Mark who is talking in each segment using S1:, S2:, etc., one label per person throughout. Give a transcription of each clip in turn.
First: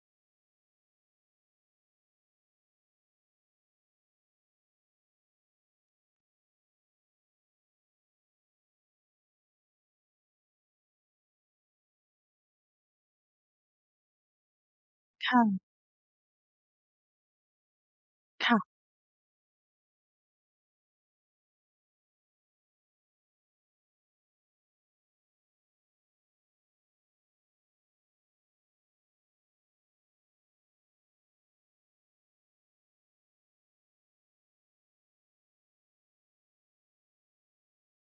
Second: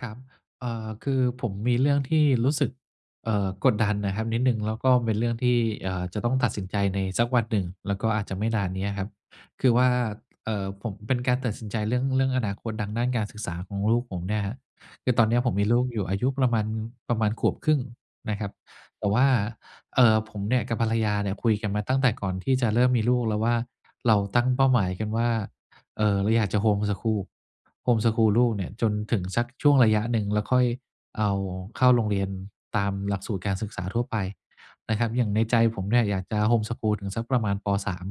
S1: ครับ เอ่อ คือผมมีเรื่องที่รู้สึก เอ่อ กดดันน่ะครับนิดหนึ่ง แล้วก็เป็นเรื่องที่ เอ่อ จะต้องตัดสินใจในสักวันหนึ่ง แล้วก็อาจจะไม่นานนี้อะครับ คือว่า เอ่อ ผมเป็นการตัดสินใจเรื่อง เรื่องอนาคตดังด้านการศึกษาของลูกผมเนี่ยครับ คือตอ
S2: ค
S1: นเนี้
S2: ่
S1: ยผม
S2: ะ
S1: มีลูกอยู่อายุประมาณ ประมาณขวบครึ่งนะค
S2: ค
S1: รับ
S2: ่ะ
S1: แต่ว่า เอ่อ ผมเนี่ยกับภรรยาเนี่ย คุยกันมาตั้งแต่ก่อนที่จะเริ่มมีลูกแล้วว่า เราตั้งเป้าหมายกันว่า เอ่อ เราอยากจะโฮมสคูล โฮมสคูลลูกเนี่ยจนถึงสักช่วงระยะหนึ่ง แล้วค่อยเอาเข้าโรงเรียนตามหลักสูตรการศึกษาทั่วไปนะครับ อย่างในใจผมเนี่ยอยากจะโฮมสคูลถึงสักประมาณ ป. 3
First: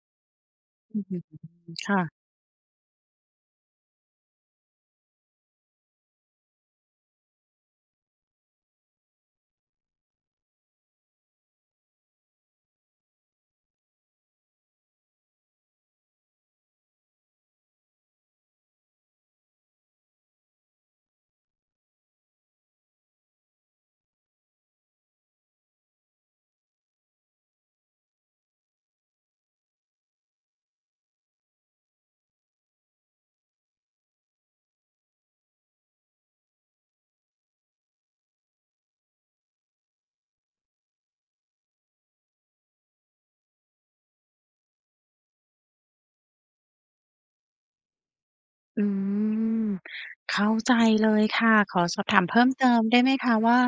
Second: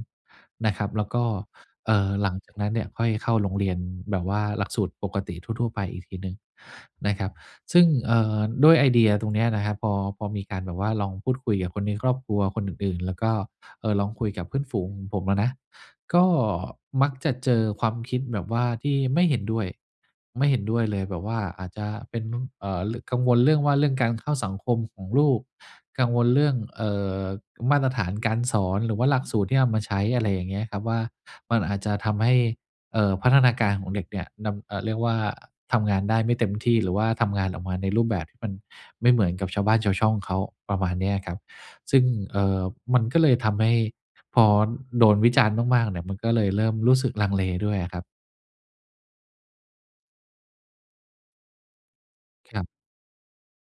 S1: นะครับ แล้วก็
S2: [unintelligible]
S1: เ
S2: ค
S1: อ่
S2: ่ะ
S1: อ หลังจากนั้นเนี่ยค่อยเข้าโรงเรียนแบบว่าหลักสูตรปกติทั่ว ๆ ไปอีกทีหนึ่งนะครับ ซึ่ง เอ่อ ด้วยไอเดียตรงเนี้ยนะครับ พอ พอมีการแบบว่า ลองพูดคุยกับคนในครอบครัวคนอื่น ๆ แล้วก็ เอ่อ ลองคุยกับเพื่อนฝูงของผมอะนะ ก็มักจะเจอความคิดแบบว่าที่ไม่เห็นด้วย ไม่เห็นด้วยเลยแบบว่าอาจจะเป็น เอ่อ กังวลเรื่องว่า เรื่องการเข้าสังคมของลูก กังวลเรื่อง เอ่อ มาตรฐานการสอน หรือว่าหลักสูตรที่เอามาใช้ อะไรอย่างเงี้ยครับว่า มันอาจจะทำให้ เอ่อ พัฒนาการของเด็กเนี่ย ดำ เอ่อ เรียกว่าทำงานได้ไม่เต็มที่ หรือว่าทำงานออกมาในรูปแบบที่มันไม่เหมือนกับชาวบ้านชาวช่องเขา ประมาณนี้อะครับ ซึ่ง เอ่อ มันก็เลยทำให้พอโดนวิจารณ์มาก ๆ เนี่ย มันก็เลยเริ่มรู้สึกลังเลด้วยอะครับ
S2: อืม เข้าใจเลยค่ะ ขอสอบถามเพิ่ม
S1: คร
S2: เ
S1: ับ
S2: ติมได้ไหมคะว่า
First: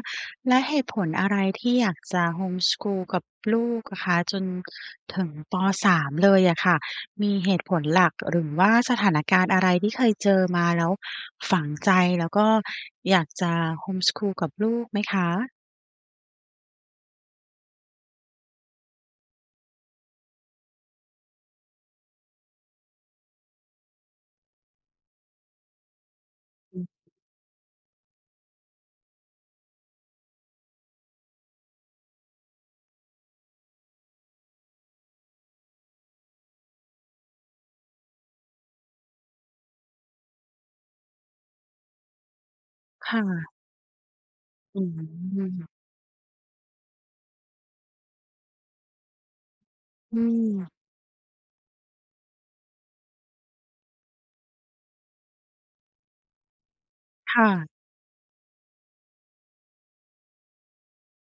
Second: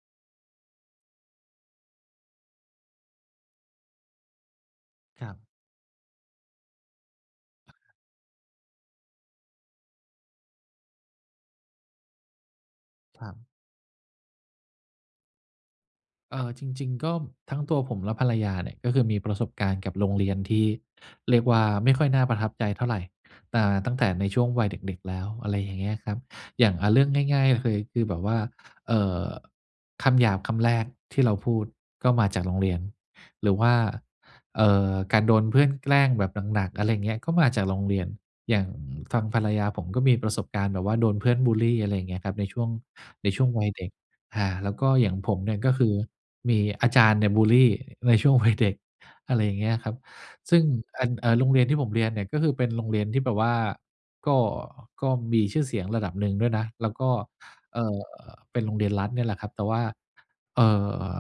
S2: แล้วเหตุผลอะไร ที่อยากจะโฮมสกูลกับลูกอะคะ จนถึ
S1: ค
S2: ง
S1: รับ
S2: ป. 3 เลยอะค่ะ มีเหตุผลหลัก หรือว่าสถานการณ์อะไร ที่เคยเจอมาแล้วฝังใจ แล้วก็อย
S1: ค
S2: า
S1: ร
S2: ก
S1: ับ
S2: จะโฮมสกูลกับลูกไหมคะ?
S1: เอ่อ จริง ๆ ก็ ทั้งตัวผมและภรรยาเนี่ย ก็คือมีประสบการณ์กับโรงเรียนที่เรียกว่า ไม่ค่อยน่าประทับใจเท่าไร อ่า ตั้งแต่ในช่วงวัยเด็ก ๆ แล้ว อะไรอย่างเงี้ยครับ อย่า
S2: อ
S1: ง อ
S2: ืม
S1: า เรื่องง่าย ๆ ก็คือ คือแบบว่า เอ่อ คำหยาบคำแรกที่เราพูด ก็มาจากโรงเรียน หรือว่า เอ่อ การโดนเพื่อนแกล้งแบบหนัก ๆ อะไรเงี้ย ก็มาจากโรงเรียน อย่างฟังภรรยาผม ก็มีประสบการณ์แบบว่า โดนเพื่อนบุลลี อะไรเงี้ยครับ ในช่วง
S2: ค่
S1: ในช่ว
S2: ะ
S1: งวัยเด็ก อา แล้ว
S2: อื
S1: ก็อย่างผมเนี่ย ก
S2: ม
S1: ็คือมีอาจารย์เนี่ย บุลลีในช่วง วัยเด็ก อะไรอย่างเงี้ยครับ
S2: อื
S1: ซึ่ง
S2: ม
S1: อัน อ่า โรงเรียนที่ผมเรียนเนี่ย ก็คือเป็นโรงเรียนที่แบบว่า ก็ ก็มีชื่อเสียงระดับหนึ่งด้วยนะ แล้วก็
S2: ค่ะ
S1: เอ่อ เป็นโรงเรียนรัฐเนี่ยแหละครับ แต่ว่า เอ่อ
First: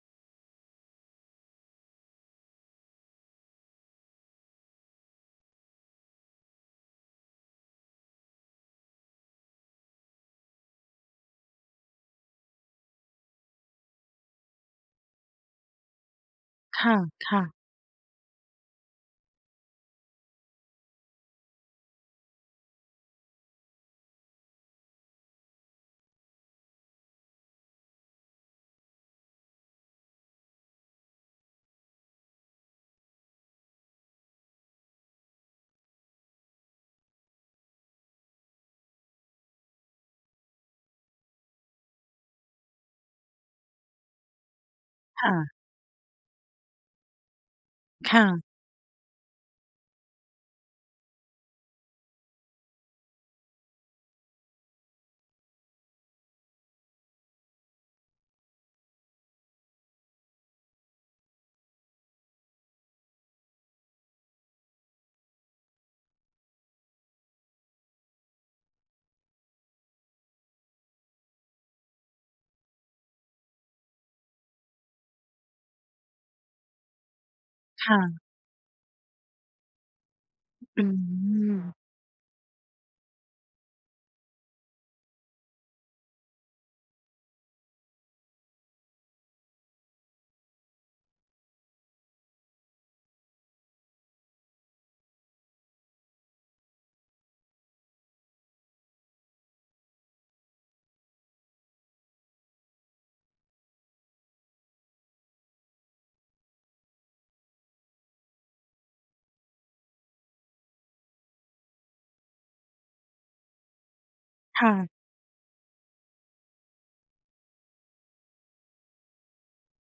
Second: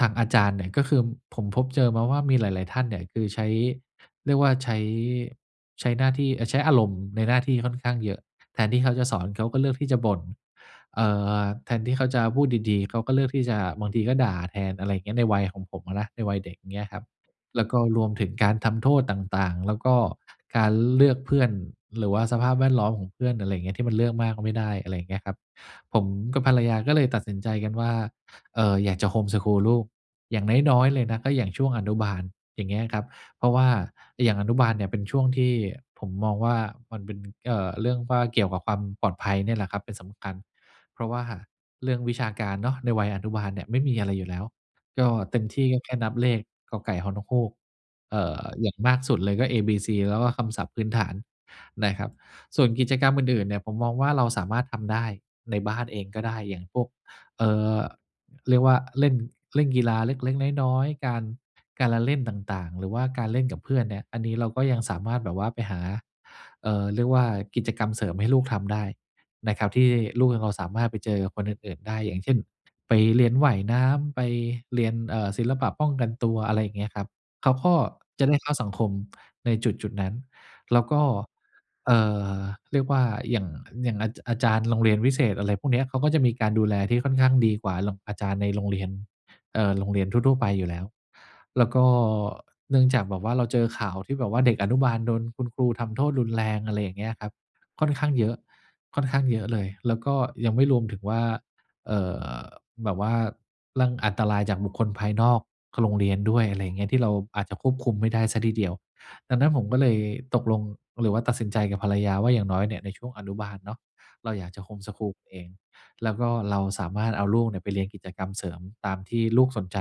S1: ทางอาจารย์เนี่ย ก็คือ ผมพบเจอมาว่ามีหลาย ๆ ท่านเนี่ย คือใช้ เรียกว่าใช้ ใช้หน้าที่ เอ่อ ใช้อารมณ์ในหน้าที่ค่อนข้างเยอะ แทนที่เขาจะสอน เขาก็เลือกที่จะบ่น เอ่อ แทนที่เขาจะพูดดี ๆ เขาก็เลือกที่จะ บางทีก็ด่าแทน อะไรเงี้ย ในวัยของผมอะนะ ในวัยเด็ก เง
S2: ค
S1: ี้ยครับ
S2: ่ะ ๆ
S1: แล้วก็รวมถึงการทำโทษต่าง ๆ แล้วก็การเลือกเพื่อน หรือว่าสภาพแวดล้อมของเพื่อน อะไรเงี้ย ที่มันเลือกมากก็ไม่ได้ อะไรอย่างเงี้ยครับ ผมกับภรรยาก็เลยตัดสินใจกันว่า เอ่อ อยากจะโฮมสกูลลูก อย่างน้อย ๆ เลยนะ ก็อย่างช่วงอนุบาล อย่างเงี้ยครับ เพราะว่าไอ้อย่างอนุบาลเนี่ย เป็นช่วงที่ผมมองว่า มันเป็น เอ่อ เรื่องว่าเกี่ยวกับความปลอดภัยเนี่ยแหละครับเป็นสำคัญ เพราะว่าเรื่องวิชาการเนาะ ในวัยอนุบาลเนี่ย ไม่มีอะไรอยู่แล้ว ก็
S2: ค่
S1: เต็ม
S2: ะ
S1: ที่ก็แค่นับเลข ก.ไก่ ฮ.นกฮูก
S2: ค
S1: เอ
S2: ่
S1: ่
S2: ะ
S1: อ อย่างมากสุดเลยก็ A B C แล้วก็คำศัพท์พื้นฐานนะครับ ส่วนกิจกรรมอื่น ๆ เนี่ย ผมมองว่าเราสามารถทำได้ ในบ้านเองก็ได้ อย่างพวก เอ่อ เรียกว่า เล่น เล่นกีฬาเล็ก ๆ น้อย ๆ การ การละเล่นต่าง ๆ หรือว่าการเล่นกับเพื่อนเนี่ย อันนี้เราก็ยังสามารถแบบว่าไปหา เอ่อ เรียกว่า กิจกรรมเสริมให้ลูกทำได้นะครับ ที่ลูกยังพอสามารถไปเจอกับคนอื่น ๆ ได้ อย่างเช่น ไปเรียนว่ายน้ำ ไปเรียน เอ่อ ศิลปะป้องกันตัว อะไรเงี้ยครับ เขาข้อ
S2: ค่ะ
S1: จะได้เข้าสังคมในจุด ๆ นั้น แล
S2: อ
S1: ้ว
S2: ื
S1: ก็
S2: ม
S1: เอ่อ เรียกว่า หยั่ง อย่างอาจะ อาจารย์โรงเรียนวิเศษ อะไรพวกเนี้ย เขาก็จะมีการดูแลที่ค่อนข้างดีกว่ารง อาจารย์ในโรงเรียน เอ่อ โรงเรียนทั่ว ๆ ไปอยู่แล้ว แล้วก็ เนื่องจากแบบว่า เราเจอข่าวที่แบบว่าเด็กอนุบาลโดนคุณครูทำโทษรุนแรง อะไรอย่างเงี้ยครับ ค่อนข้างเยอะ ค่อนข้างเยอะเลย แล้วก็ยังไม่รวมถึงว่า เอ่อ แบบว่าเรื่อง อันตรายจากบุคคลภายนอก ค โรงเรียนด้วย อะไรอย่างเงี้ย ที่เราอาจจะควบคุมไม่ได้เสียทีเดียว ดังนั้นผมก็เลยตกลง หรือว่าตัดสินใจกับภรรยาว่า อย่างน้อยเนี่ย ในช่วงอนุบาลเนาะ เราอยากจะ
S2: ค
S1: โ
S2: ่
S1: ฮม
S2: ะ
S1: สกูลเอง แล้วก็เราสามารถเอาลูกเนี่ย ไปเรียนกิจกรรมเสริมตามที่ลูกสนใจ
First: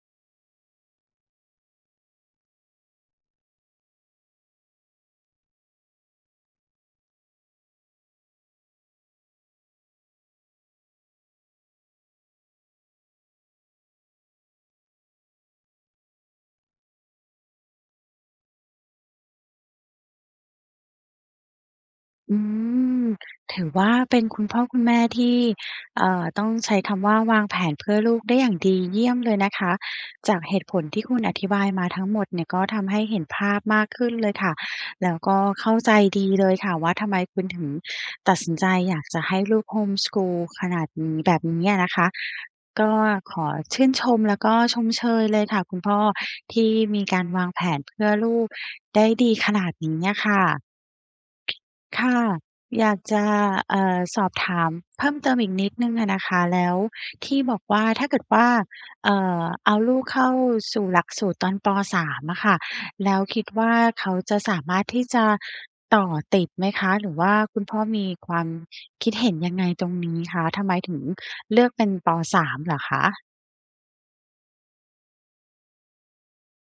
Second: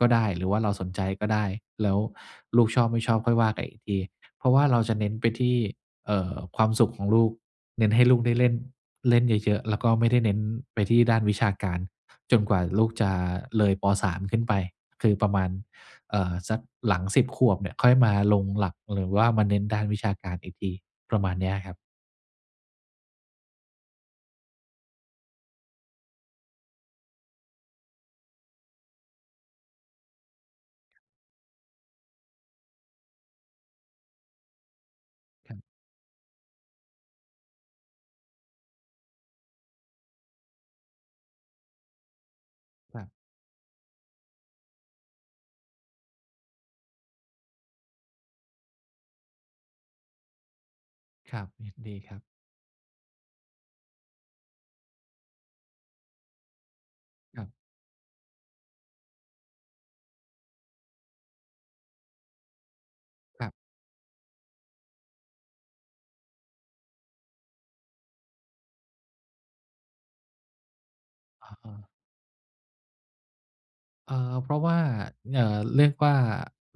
S1: ก็ได้ หรือว่าเราสนใจก็ได้ แล้วลูกชอบไม่ชอบค่อยว่ากันอีกที เพราะว่าเราจะเน้นไปที่ เอ่อ ความสุขของลูก เน้นให้ลูกได้เล่น เล่นเยอะ ๆ แล้วก็ไม่ได้เน้นไปที่ด้านวิชาการ จนกว่าลูกจะเลย ป. 3 ขึ้นไป คือประมาณ เอ่อ สักหลัง 10 ขวบเนี่ย ค่อยมาลงหลัก หรือว่ามาเน้นด้านวิชาการอีกที ประมาณเนี้ยอะครับ
S2: อืม ถือว่าเป็นคุณพ่อคุณแม่ที่ เอ่อ ต้องใช้คำว่าวางแผนเพื่อลูกได้อย่างดีเยี่ยมเลยนะคะ จากเหตุผลที่คุณอธิบายมาทั้งหมดเนี่ย ก็ทำให้เห็นภาพมากขึ้นเลยค่ะ แล้วก็
S1: ครับ
S2: เข้าใจดีเลยค่ะ ว่าทำไมคุณถึงตัดสินใจอยากจะให้ลูก home school ขนาดนี้ แบบนี้อะนะคะ ก็
S1: ครับ
S2: ขอชื่นชม แล้วก็ชมเชยเลยค่ะคุณพ่อที่มีการวางแผนเพื่อลูกได้ดีขนาดนี้อะค่ะ
S1: ครับ ยินดี
S2: ค
S1: ค
S2: ่
S1: ร
S2: ะ
S1: ับ
S2: อยากจะ เอ่อ สอบถามเพิ่มเติมอีกนิดหนึ่งอะนะคะ แล้วที
S1: ค
S2: ่
S1: รับ
S2: บอกว่าถ้าเกิดว่า เอ่อ เอาลูกเข้าสู่หลักสูตรตอน ป. 3 อะค่ะ แล้วคิ
S1: ค
S2: ด
S1: รับ
S2: ว่าเขาจะสามารถที่จะต่อติดไหมคะ? หรือว่าคุณพ่อมีความคิดเห็นยังไงตรงนี้คะ? ทำไมถึง
S1: อะ
S2: เลื
S1: ฮ
S2: อกเป
S1: ะ
S2: ็น ป. 3 เหรอคะ?
S1: เอ่อ เพราะว่า เอ่อ เรียกว่า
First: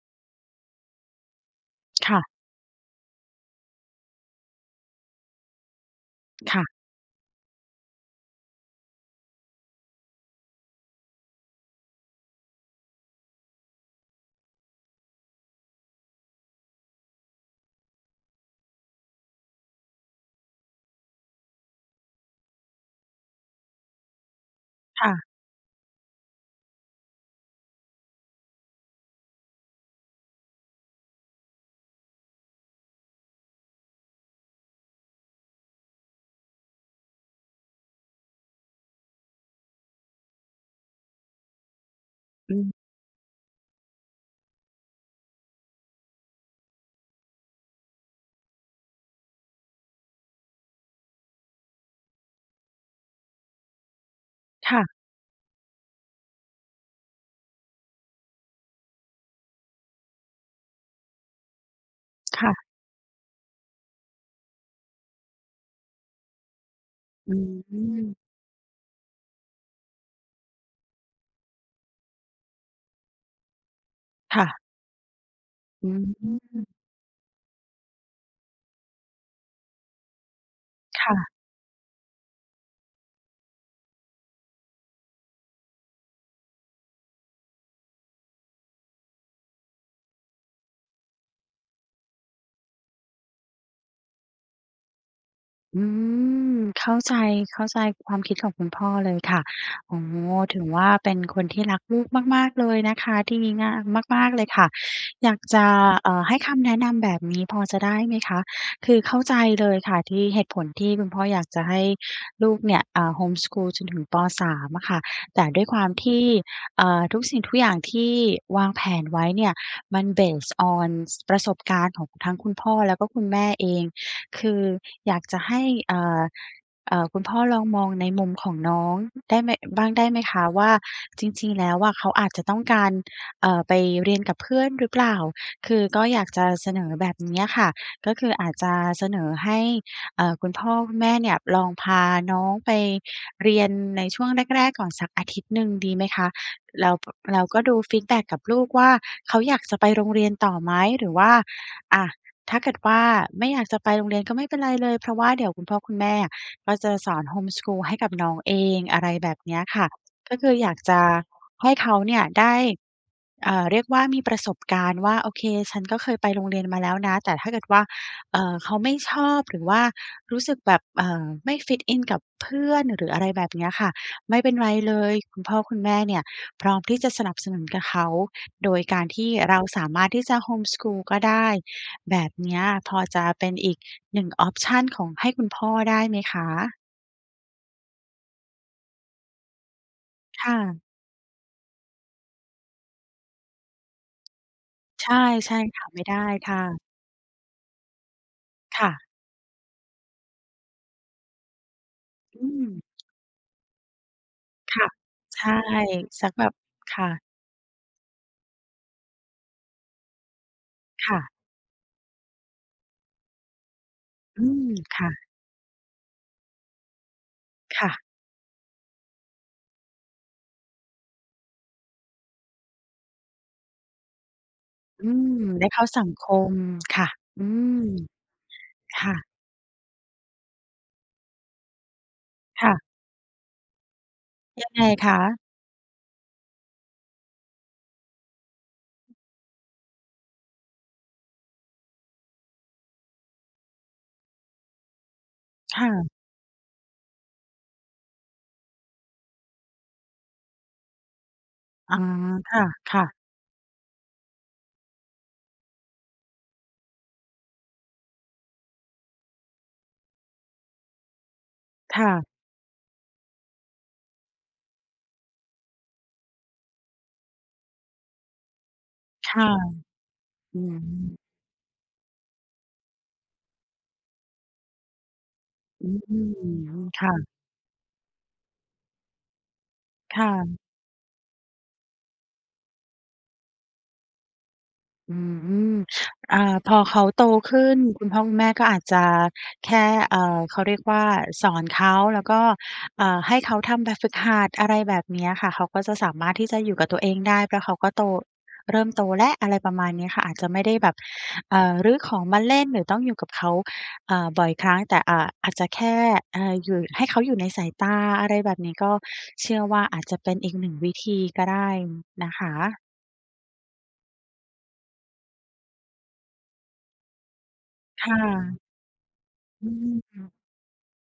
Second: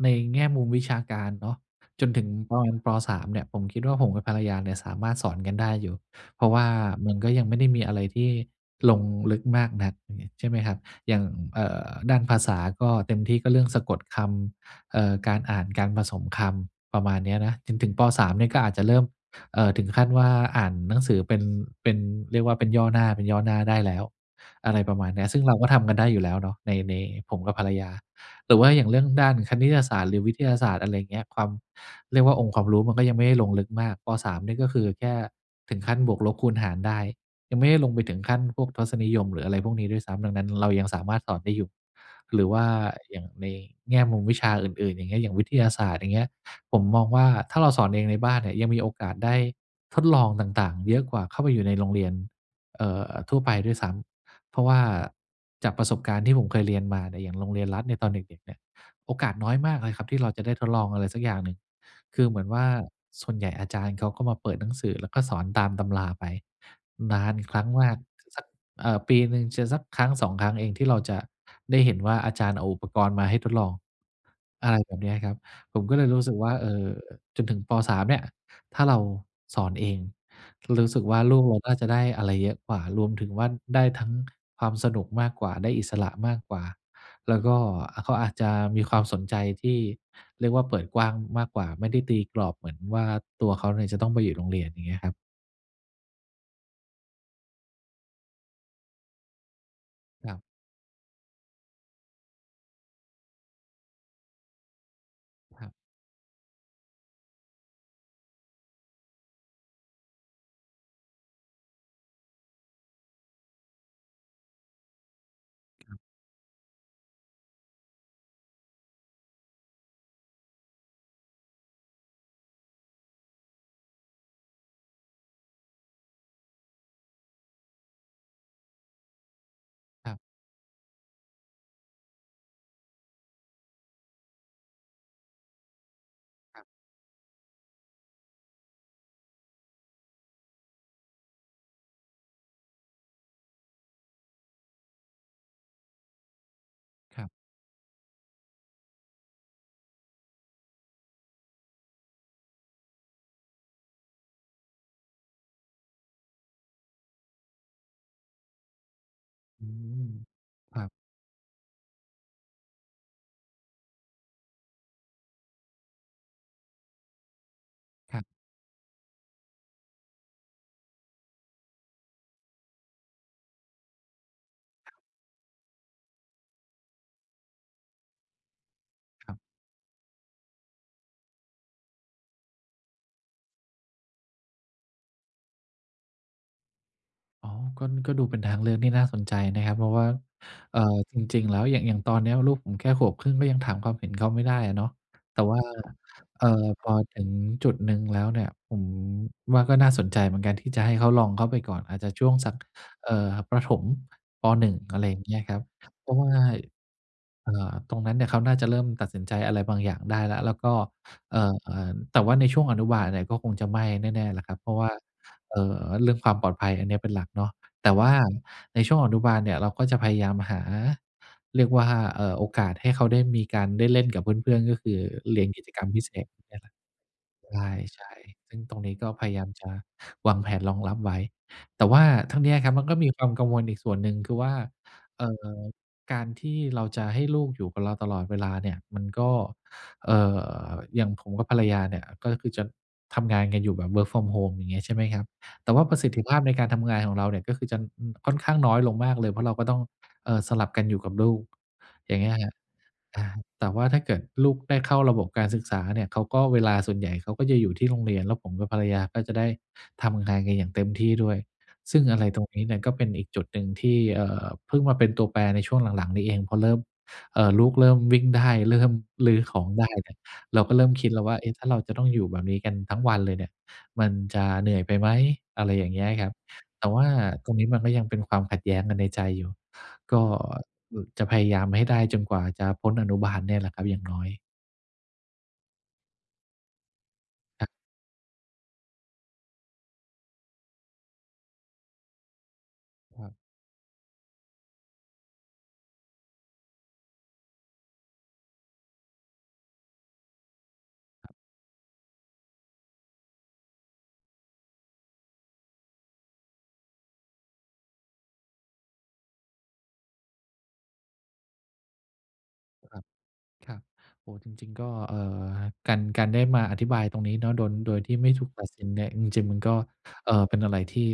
S1: ในแง่มุมวิชาการเนาะ จ
S2: ค
S1: น
S2: ่
S1: ถึ
S2: ะ
S1: งตอน ป. 3 เนี่ย ผมคิดว่าผมกับภรรยาเนี่ยสามารถสอนกันได้อยู่ เพราะ
S2: ค
S1: ว
S2: ่
S1: ่า
S2: ะ
S1: มันก็ยังไม่ได้มีอะไรที่ลงลึกมากนัก อย่างงี้ใช่ไหมครับ อย่าง เอ่อ ด้านภาษาก็เต็มที่ก็เรื่องสะกดคำ เอ่อ การอ่าน การผสมคำประมาณเนี้ยนะ จนถึง ป. 3 เนี่ยก็อาจจะเริ่ม เอ่อ ถึงขั้นว่าอ่านหนังสือเป็น เป็น เรียกว่าเป็นย่อหน้า เป็นย่อหน้าได้แล้ว อะไรประม
S2: ค
S1: า
S2: ่
S1: ณ
S2: ะ
S1: นี้ ซึ่งเราก็ทำกันได้อยู่แล้วเนาะใน ในผมกับภรรยา หรือว่าอย่างเรื่องด้านคณิตศาสตร์หรือวิทยาศาสตร์ อะไรอย่างเงี้ย ความ เรียกว่าองค์ความรู้มันก็ยังไม่ได้ลงลึกมาก ป. 3 นี่ก็คือแค่ถึงขั้นบวก ลบ คูณ หารได้ ยังไม่ได้ลงไปถึงขั้นพวกทศนิยมหรืออะไรพวกนี้ด้วยซ้ำ ดังนั้นเรายังสามารถสอนได้อยู่ หรือ
S2: อ
S1: ว
S2: ื
S1: ่า
S2: ม
S1: อย่างในแง่มุมวิชาอื่น ๆ อย่างเงี้ย อย่างวิทยาศาสตร์ อย่างเงี้ย ผมมองว่าถ้าเราสอนเองในบ้านเนี่ย ยังมีโอกาสได้ทดลองต่าง ๆ เยอะกว่าเข้าไปอยู่ในโรงเรียน เอ่อ ทั่วไปด้วยซ้ำ เพราะ
S2: ค
S1: ว่
S2: ่
S1: า
S2: ะ
S1: จากประสบการณ์ที่ผมเคยเรียนมาเนี่ยอย่างโรงเรียนรัฐเนี่ยตอนเด็ก ๆ เนี่ย โอกาสน้อยมากเลยครับที่เราจะได้ทดลองอะไรสักอย่างหนึ่ง คือเหม
S2: ค
S1: ือน
S2: ่
S1: ว
S2: ะ
S1: ่าส่วนใหญ่อาจารย์เขาก็มาเปิดหนังสือ แล้วก็สอนตามตำราไปนา
S2: อื
S1: นครั้งมาก
S2: ม
S1: สัก เอ่อ ปีหนึ่งจะสัก 1-2 ครั้ง เองที่เราจะได้เห็นว่าอาจารย์เอาอุปกรณ์มาให้ทดลอง
S2: ค่ะ
S1: อะไรแบบนี้ครับ ผม
S2: อื
S1: ก็เลยรู้สึกว่า เ
S2: ม
S1: อ่อ จนถึง ป. 3 เนี่ย ถ้าเราสอนเองรู้สึ
S2: ค
S1: กว
S2: ่
S1: ่า
S2: ะ
S1: ลูกเราน่าจะได้อะไรเยอะกว่า รวมถึงว่าได้ทั้งความสนุกมากกว่า ได้อิสระมากกว่า แล้วก็เขาอาจจะมีความสนใจที่เรียกว่าเปิดกว้างมากกว่า ไม่ได้ตีกรอบเหมือนว่าตัวเขาเนี่ยจะต้องไปอยู่โรงเรียนอย่างเนี้ยครับ
S2: อืม เข้าใจ เข้าใจความคิดของคุณพ่อเลยค่ะ อ๋อ
S1: ครับ
S2: ถึงว่าเป็นคนที่รักลูกมาก ๆ เลยนะคะ ดีงามมาก ๆ เลยค่ะ อยากจ
S1: ค
S2: ะ
S1: รับ
S2: เอ่อ ให้คำแนะนำแบบนี้พอจะได้ไหมคะ คือเข้าใจเลยค่ะที่ เหตุผลที่คุณพ่ออยากจะให้ลูกเนี่ย อ่า home school จนถึง ป. 3 อะค่ะ แต่ด้วยความ
S1: ครับ
S2: ที่ เอ่อ ทุกสิ่งทุกอย่างที่วางแผนไว้เนี่ย มัน base on ประสบการณ์ของทั้งคุณพ่อ แล้วก็คุณแม่เอง คืออยากจะให้ เอ่อ เอ่อ คุณพ่อลองมองในมุมของน้องได้ไหม บ้างได้
S1: ครั
S2: ไห
S1: บ
S2: มคะว่า จริง ๆ แล้วอะ เขาอาจจะต้องการ เอ่อ ไปเรียนกับเพื่อนหรือเปล่า คือก็อยากจะ
S1: ครั
S2: เ
S1: บ
S2: สนอแบบเนี้ยค่ะ ก็คืออาจจะเสนอให้ เอ่อ คุณพ่อคุณแม่เนี่ย ลองพาน้องไปเรียนในช่วงแรก ๆ ก่อนสักอาทิตย์หนึ่งดีไหมคะ แล้ว ป
S1: ครับ
S2: เราก็ดูฟีดแบ็กกับลูกว่า เขาอยากจะไปโรงเรียนต่อไหม หรือว่า อะ ถ้าเกิดว่าไม่อยากจะไปโรงเรียน ก็ไม่เป็นไรเลย เพราะว่าเดี๋ยวคุณพ่อคุณแม่อะ ก็จะสอน home school ให้กับน้องเอง อะไรแบบเนี้
S1: อ
S2: ย
S1: ื
S2: ค่ะ
S1: อ
S2: ก็คืออย
S1: ค
S2: าก
S1: รับ
S2: จะให้เขาเนี่ยได้ เอ่อ เรียกว่ามีประสบการณ์ว่า โอเค ฉันก็เคยไปโรงเรียนมาแล้วนะ แต่ถ้าเกิดว่า
S1: ครับ
S2: เอ่อ เขาไม่ชอบ หรือว่ารู้สึกแบบ เอ่อ ไม่ fit in กับเพื่อน หรืออะไรแบบเนี้ยค่ะ ไม่เป็นไรเลย คุณพ่อคุณแม่เนี่ยพร้อมที่จะสนับสนุนกับเขา โดยการท
S1: ค
S2: ี่
S1: รับ
S2: เราสามารถที่จะ home school ก็ได้ แบบเนี้ยพอจะเป็นอีกหนึ่งออปชันของ ให้คุณพ่อได้ไหมคะ?
S1: อ๋อ ก็ ก็ดูเป็นทางเลือกที่น่าสนใจนะครับ เพราะว่า
S2: ค่
S1: เอ
S2: ะ
S1: ่อ จริง ๆ แล้วอย่าง อย่างตอนเนี้ยลูกผมแค่ขวบครึ่ง ก็ยังถามความเห็นเขาไม่ได้อะเนาะ
S2: ใช่
S1: แต่
S2: ใช
S1: ว่
S2: ่
S1: า
S2: ค่ะ ไม่ได้
S1: เอ่
S2: ค่
S1: อ
S2: ะ
S1: พอถึงจุดหนึ่งแล้วเนี่ย ผ
S2: ค
S1: ม
S2: ่ะ
S1: ว่าก็น่าสนใจเหมือนกันที่จะให้เขาลองเข้าไปก่อน อาจจะช่วง
S2: อ
S1: ส
S2: ื
S1: ัก
S2: ม
S1: เอ่อ ประถม ป.1
S2: ค่ะ
S1: อะไรอย่างเงี้
S2: ใ
S1: ย
S2: ช
S1: ค
S2: ่
S1: รับ เพราะว
S2: สั
S1: ่
S2: ก
S1: า
S2: แบบ ค่ะ
S1: เอ่อ ตรงนั้นเนี่ยเขาน่าจะเริ่มตัดสินใจอะไรบางอย่างได้แล้ว แล้วก็
S2: ค่ะ
S1: เอ่อ แต่ว่าในช่วงอนุบาลเนี่ย ก็คงจะไม่แน่ ๆ แหล
S2: อื
S1: ะครับ เ
S2: ม
S1: พราะว่า
S2: ค่ะ
S1: เอ่อ เรื่องความปลอดภัยอันนี้อะเป็นหลักเนาะ
S2: ค
S1: แ
S2: ่
S1: ต่
S2: ะ
S1: ว่าในช่วงอนุบาลเนี่ยเราก็จะพยายามหา เรียกว่า เอ่อ โอกาสให้เขาได้มีการได้เล่นกับเพื่อน ๆ ก็คือ
S2: อื
S1: เล็
S2: ม
S1: งกิ
S2: ได้
S1: จ
S2: เ
S1: ก
S2: ข
S1: ร
S2: ้
S1: ร
S2: า
S1: มพ
S2: ส
S1: ิ
S2: ั
S1: เศ
S2: ง
S1: ษ
S2: ค
S1: อย่างเ
S2: ม
S1: งี
S2: ค่ะ
S1: ้ย
S2: อื
S1: ลาย
S2: ม
S1: ใช้ ซึ่งตรงนี้
S2: ค
S1: ก็
S2: ่ะ
S1: พยายามจะวางแผนรองรับไว้ แต่ว่าทั้งนี้อะ
S2: ค
S1: คร
S2: ่
S1: ับ
S2: ะ
S1: มันก็มีความกังวลอีกส่วนหนึ่ง คือว่า
S2: ยังไงค
S1: เอ่
S2: ะ?
S1: อ การที่เราจะให้ลูกอยู่กับเราตลอดเวลาเนี่ย มันก็ เอ่อ อย่างผมกับภรรยาเนี่ย ก็คือจะทำงานกันอยู่แบบ work from home อย่างงี้ ใช่ไหมครับ แต่
S2: ค
S1: ว่
S2: ่
S1: าประส
S2: ะ
S1: ิทธิภาพในการทำงานของเราเนี่ยก็คือจะ อ ค่อนข้างน้อยลงมากเลย เพราะเราก็ต้อง เอ่อ สลับกันอยู่กับลูก
S2: อ๋อ
S1: อย่างเงี้ยคร
S2: ค
S1: ับ
S2: ่ะ ๆ
S1: อา แต่ว่าถ้าเกิดลูกได้เข้าระบบการศึกษาเนี่ย เขาก็ เวลาส่วนใหญ่เขาก็จะอยู่ที่โรงเรียน แล้วผมกับภรรยาก็จะได้ทำงานกันอย่างเต็มที่ด้วย ซ
S2: ค
S1: ึ่ง
S2: ่
S1: อะไร
S2: ะ
S1: ตรงนี้เนี่ยก็เป็นอีกจุดหนึ่งที่ เอ่อ เพิ่งมาเป็นตัวแปรในช่วงหลัง ๆ นี้เอง พอเริ่ม เอ่อ ลูกเริ่มวิ่งได้ เริ่ม
S2: ค
S1: รื้อ
S2: ่ะ
S1: ของได้เนี่ย
S2: อ
S1: เ
S2: ื
S1: ราก็เริ่มคิดแ
S2: ม
S1: ล้วว่า เอ๊ะ ถ้าเราจะต้องอยู่แบบนี้กันทั้งวันเลยเนี่ยมันจะเหนื่อยไปไหม? อะไร
S2: อ
S1: อย
S2: ื
S1: ่างเงี้ยครับ
S2: ม
S1: แต่ว
S2: ค
S1: ่า
S2: ่ะ
S1: ตรงนี้มันก็ยังเป็นความขัดแย้งกันในใจอยู่ ก
S2: ค
S1: ็
S2: ่ะ
S1: บ จะพยายามให้ได้จนกว่าจะพ้นอนุบาลเนี่ยแหละครับอย่าง น้อย
S2: อืม อ่า พอเขาโตข
S1: ค
S2: ึ
S1: รับ
S2: ้น คุณพ่อคุณแม่ก็อาจจะแค่ อ่า เขาเรียกว่า สอนเขาแล้วก็ เอ่
S1: ค
S2: อ
S1: รั
S2: ให
S1: บ
S2: ้เขาทำแบบฝึกหัด อะไรแบบนี้อะค่ะ เขาก็จะสามารถที่จะอยู่กับตัวเองได้ เพราะเขาก็โต เริ่มโตแล้ว อะไรประมาณนี้ค่ะ อาจจะไม่ได้แบบ
S1: ครับ
S2: เอ่อ รื้อของมาเล่น หรือต้องอยู่กับเขา อ่า บ่อยครั้งแต่ อ่า อาจจะแค่ เอ่อ อยู่ ให้เขาอยู่ในสายตา อะไรแบบนี้ ก็เชื่อว่า อาจจะเป็นอีกหนึ่งวิธีก็ได้นะคะ
S1: ครับ ครับ โอ้! จริง ๆ ก็ เอ่อ การ การได้มาอธิบายตรงนี้เนาะ โดย โดย
S2: ค
S1: ที
S2: ่
S1: ่ไม่ถูก
S2: ะ
S1: ตัดสินเนี่ย จริง ๆ มัน
S2: อื
S1: ก็
S2: ม อือ
S1: เอ่อ เป็นอะไรที่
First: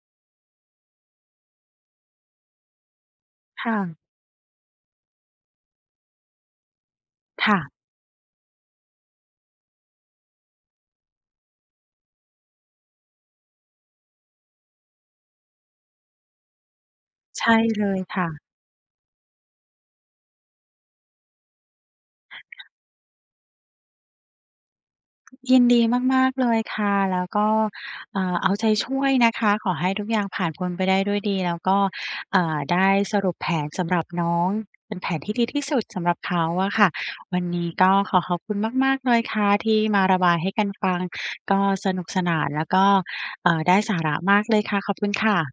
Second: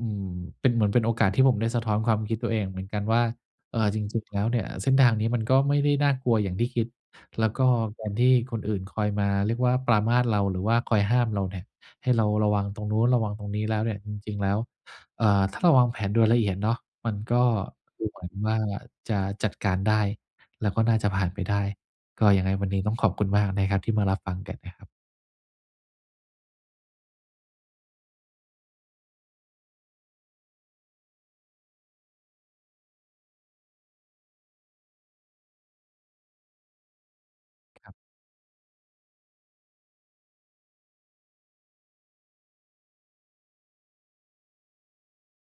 S1: อืม เป็นเหมือนเป็นโอกาสที่ผมได้สะท้อนความคิดตัวเองเหมือนกันว่า
S2: ค่
S1: เอ่อ
S2: ะ
S1: จริง ๆ แล้วเนี่ย เส้นทางนี้มันก็ไม่ได้น่ากลัวอย่างที่คิด แล
S2: ค
S1: ้ว
S2: ่
S1: ก็
S2: ะ
S1: อย่างที่คนอื่นคอยมาเรียกว่า ปรามาสเรา หรือว่าคอยห้ามเราเนี่ย ให้เราระวังตรงนู้น ระวังตรงนี้แล้วเนี่ย จริง ๆ แล้ว เอ่อ ถ้าเราวางแผนโดยละเอียดเนาะ มันก
S2: ใ
S1: ็
S2: ช่ เลย
S1: ดูเห
S2: ค
S1: มื
S2: ่
S1: อน
S2: ะ
S1: ว่า จะจัดการได้ แล้วก็น่าจะผ่านไปได้ ก็ยังไงวันนี้ต้องขอบคุณมากนะครับ ที่มารับฟังกันนะครับ
S2: ยินดีมาก ๆ เลยค่ะ แล้วก็ อ่า เอาใจช่วยนะคะ ขอให้ทุกอย่างผ่านพ้นไปได้ด้วยดี แล้วก็ อ่า ได้สรุปแผนสำหรับน้อง เป็นแผนที่ดีที่สุดสำหรับเขาอะค่ะ วันนี้ก
S1: คร
S2: ็
S1: ับ
S2: ขอขอบคุณมาก ๆ เลยค่ะ ที่มาระบายให้กันฟัง ก็สนุกสนานแล้วก็ เอ่อ ได้สาระมากเลยค่ะ ขอบคุณค่ะ